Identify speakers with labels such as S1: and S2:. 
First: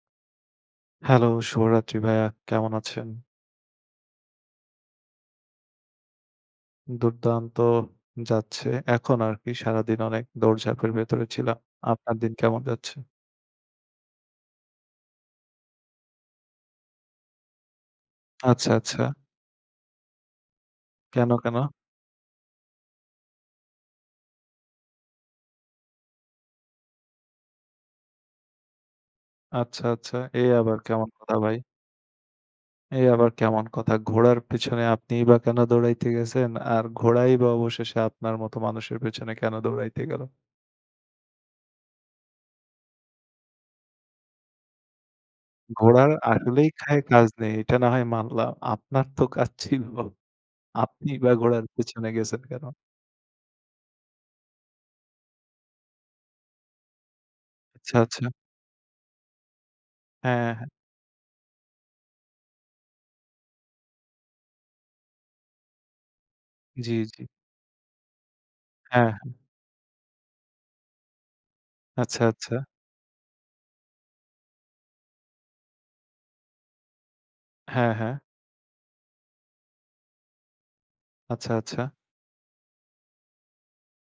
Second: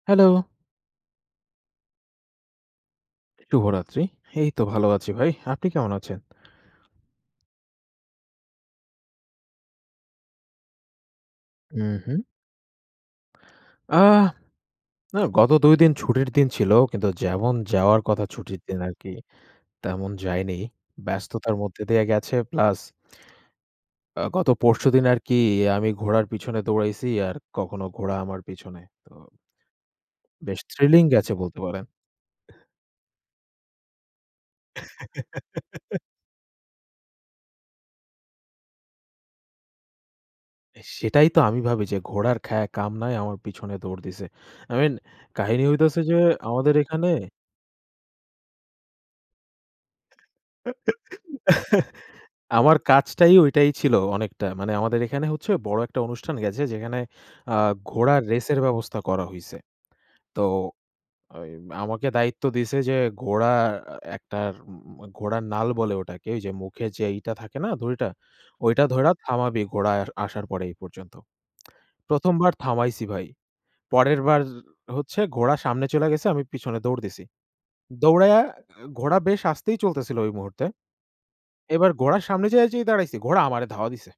S1: Hello?
S2: Hello! শুভ রাত্রি ভাইয়া, কেমন আছেন?
S1: শুভরাত্রি। এই তো ভালো আছি ভাই। আপনি কেমন আছেন?
S2: দুর্দান্ত যাচ্ছে, এখন আর কি। সারাদিন অনেক দৌড়ঝাঁপের ভেতরে ছিলাম।
S1: হু,
S2: আপনার
S1: হু।
S2: দিন কেমন যাচ্ছে?
S1: আ না, গত ২ দিন ছুটির দিন ছিল, কিন্তু যেমন যাওয়ার কথা ছুটির
S2: আচ্ছা,
S1: দিন আর কি
S2: আচ্ছা।
S1: তেমন যায়নি।
S2: কেন,
S1: ব্যস্ততার
S2: কেন?
S1: মধ্যে দিয়ে গেছে প্লাস আ গত পরশুদিন আর কি আমি ঘোড়ার পিছনে দৌড়াইছি আর কখনো ঘোড়া আমার পেছনে। তো
S2: আচ্ছা, আচ্ছা, এ
S1: বেশ
S2: আবার
S1: থ্রিলিং
S2: কেমন
S1: গেছে
S2: কথা ভাই?
S1: বলতে পারেন।
S2: এ আবার কেমন কথা, ঘোড়ার পেছনে আপনিই বা কেন দৌড়াইতে গেছেন, আর ঘোড়াই বা অবশেষে আপনার মতো মানুষের পেছনে কেন দৌড়াইতে গেল?
S1: সেটাই তো আমি ভাবি যে ঘোড়ার খায়া কাম নাই, আমার পিছনে দৌড় দিছে। আই মিন কাহিনী হইতেছে
S2: ঘোড়ার
S1: যে
S2: আসলেই
S1: আমাদের
S2: খায়
S1: এখানে
S2: কাজ নেই। এটা না হয় মানলাম। আপনার তো কাজ ছিল। আপনি বা ঘোড়ার পেছনে গেছেন কেন?
S1: আমার কাজটাই ওইটাই ছিল অনেকটা। মানে আমাদের এখানে হচ্ছে বড় একটা অনুষ্ঠান গেছে। যেখানে আ
S2: আচ্ছা, আচ্ছা।
S1: ঘোড়ার রেসের ব্যবস্থা করা হইছে। তো
S2: হ্যাঁ, হ্যাঁ।
S1: ওই আমাকে দায়িত্ব দিছে যে, ঘোড়া আ আ একটার ম ম ঘোড়ার নাল বলে ওটাকে। ওই যে মুখে
S2: জি,
S1: যে, ই
S2: জি।
S1: টা থাকে না দড়িটা? ওইটা
S2: হ্যাঁ,
S1: ধইরা
S2: হ্যাঁ।
S1: থামাবি ঘোড়ায় আসার পর এই পর্যন্ত।
S2: আচ্ছা,
S1: প্রথমবার
S2: আচ্ছা।
S1: থামাইছি ভাই। পরেরবার হচ্ছে ঘোড়া সামনে চইলা গেছে আমি পিছনে দৌড় দিছি!
S2: হ্যাঁ, হ্যাঁ।
S1: দৌড়াইয়া ঘোড়া বেশ আস্তেই চলতেছিল ওই মুহূর্তে।
S2: আচ্ছা,
S1: এবার
S2: আচ্ছা।
S1: ঘোড়ার সামনে যেই যায়া দাঁড়াইছি, ঘোড়া আমারে ধাওয়া দিছে।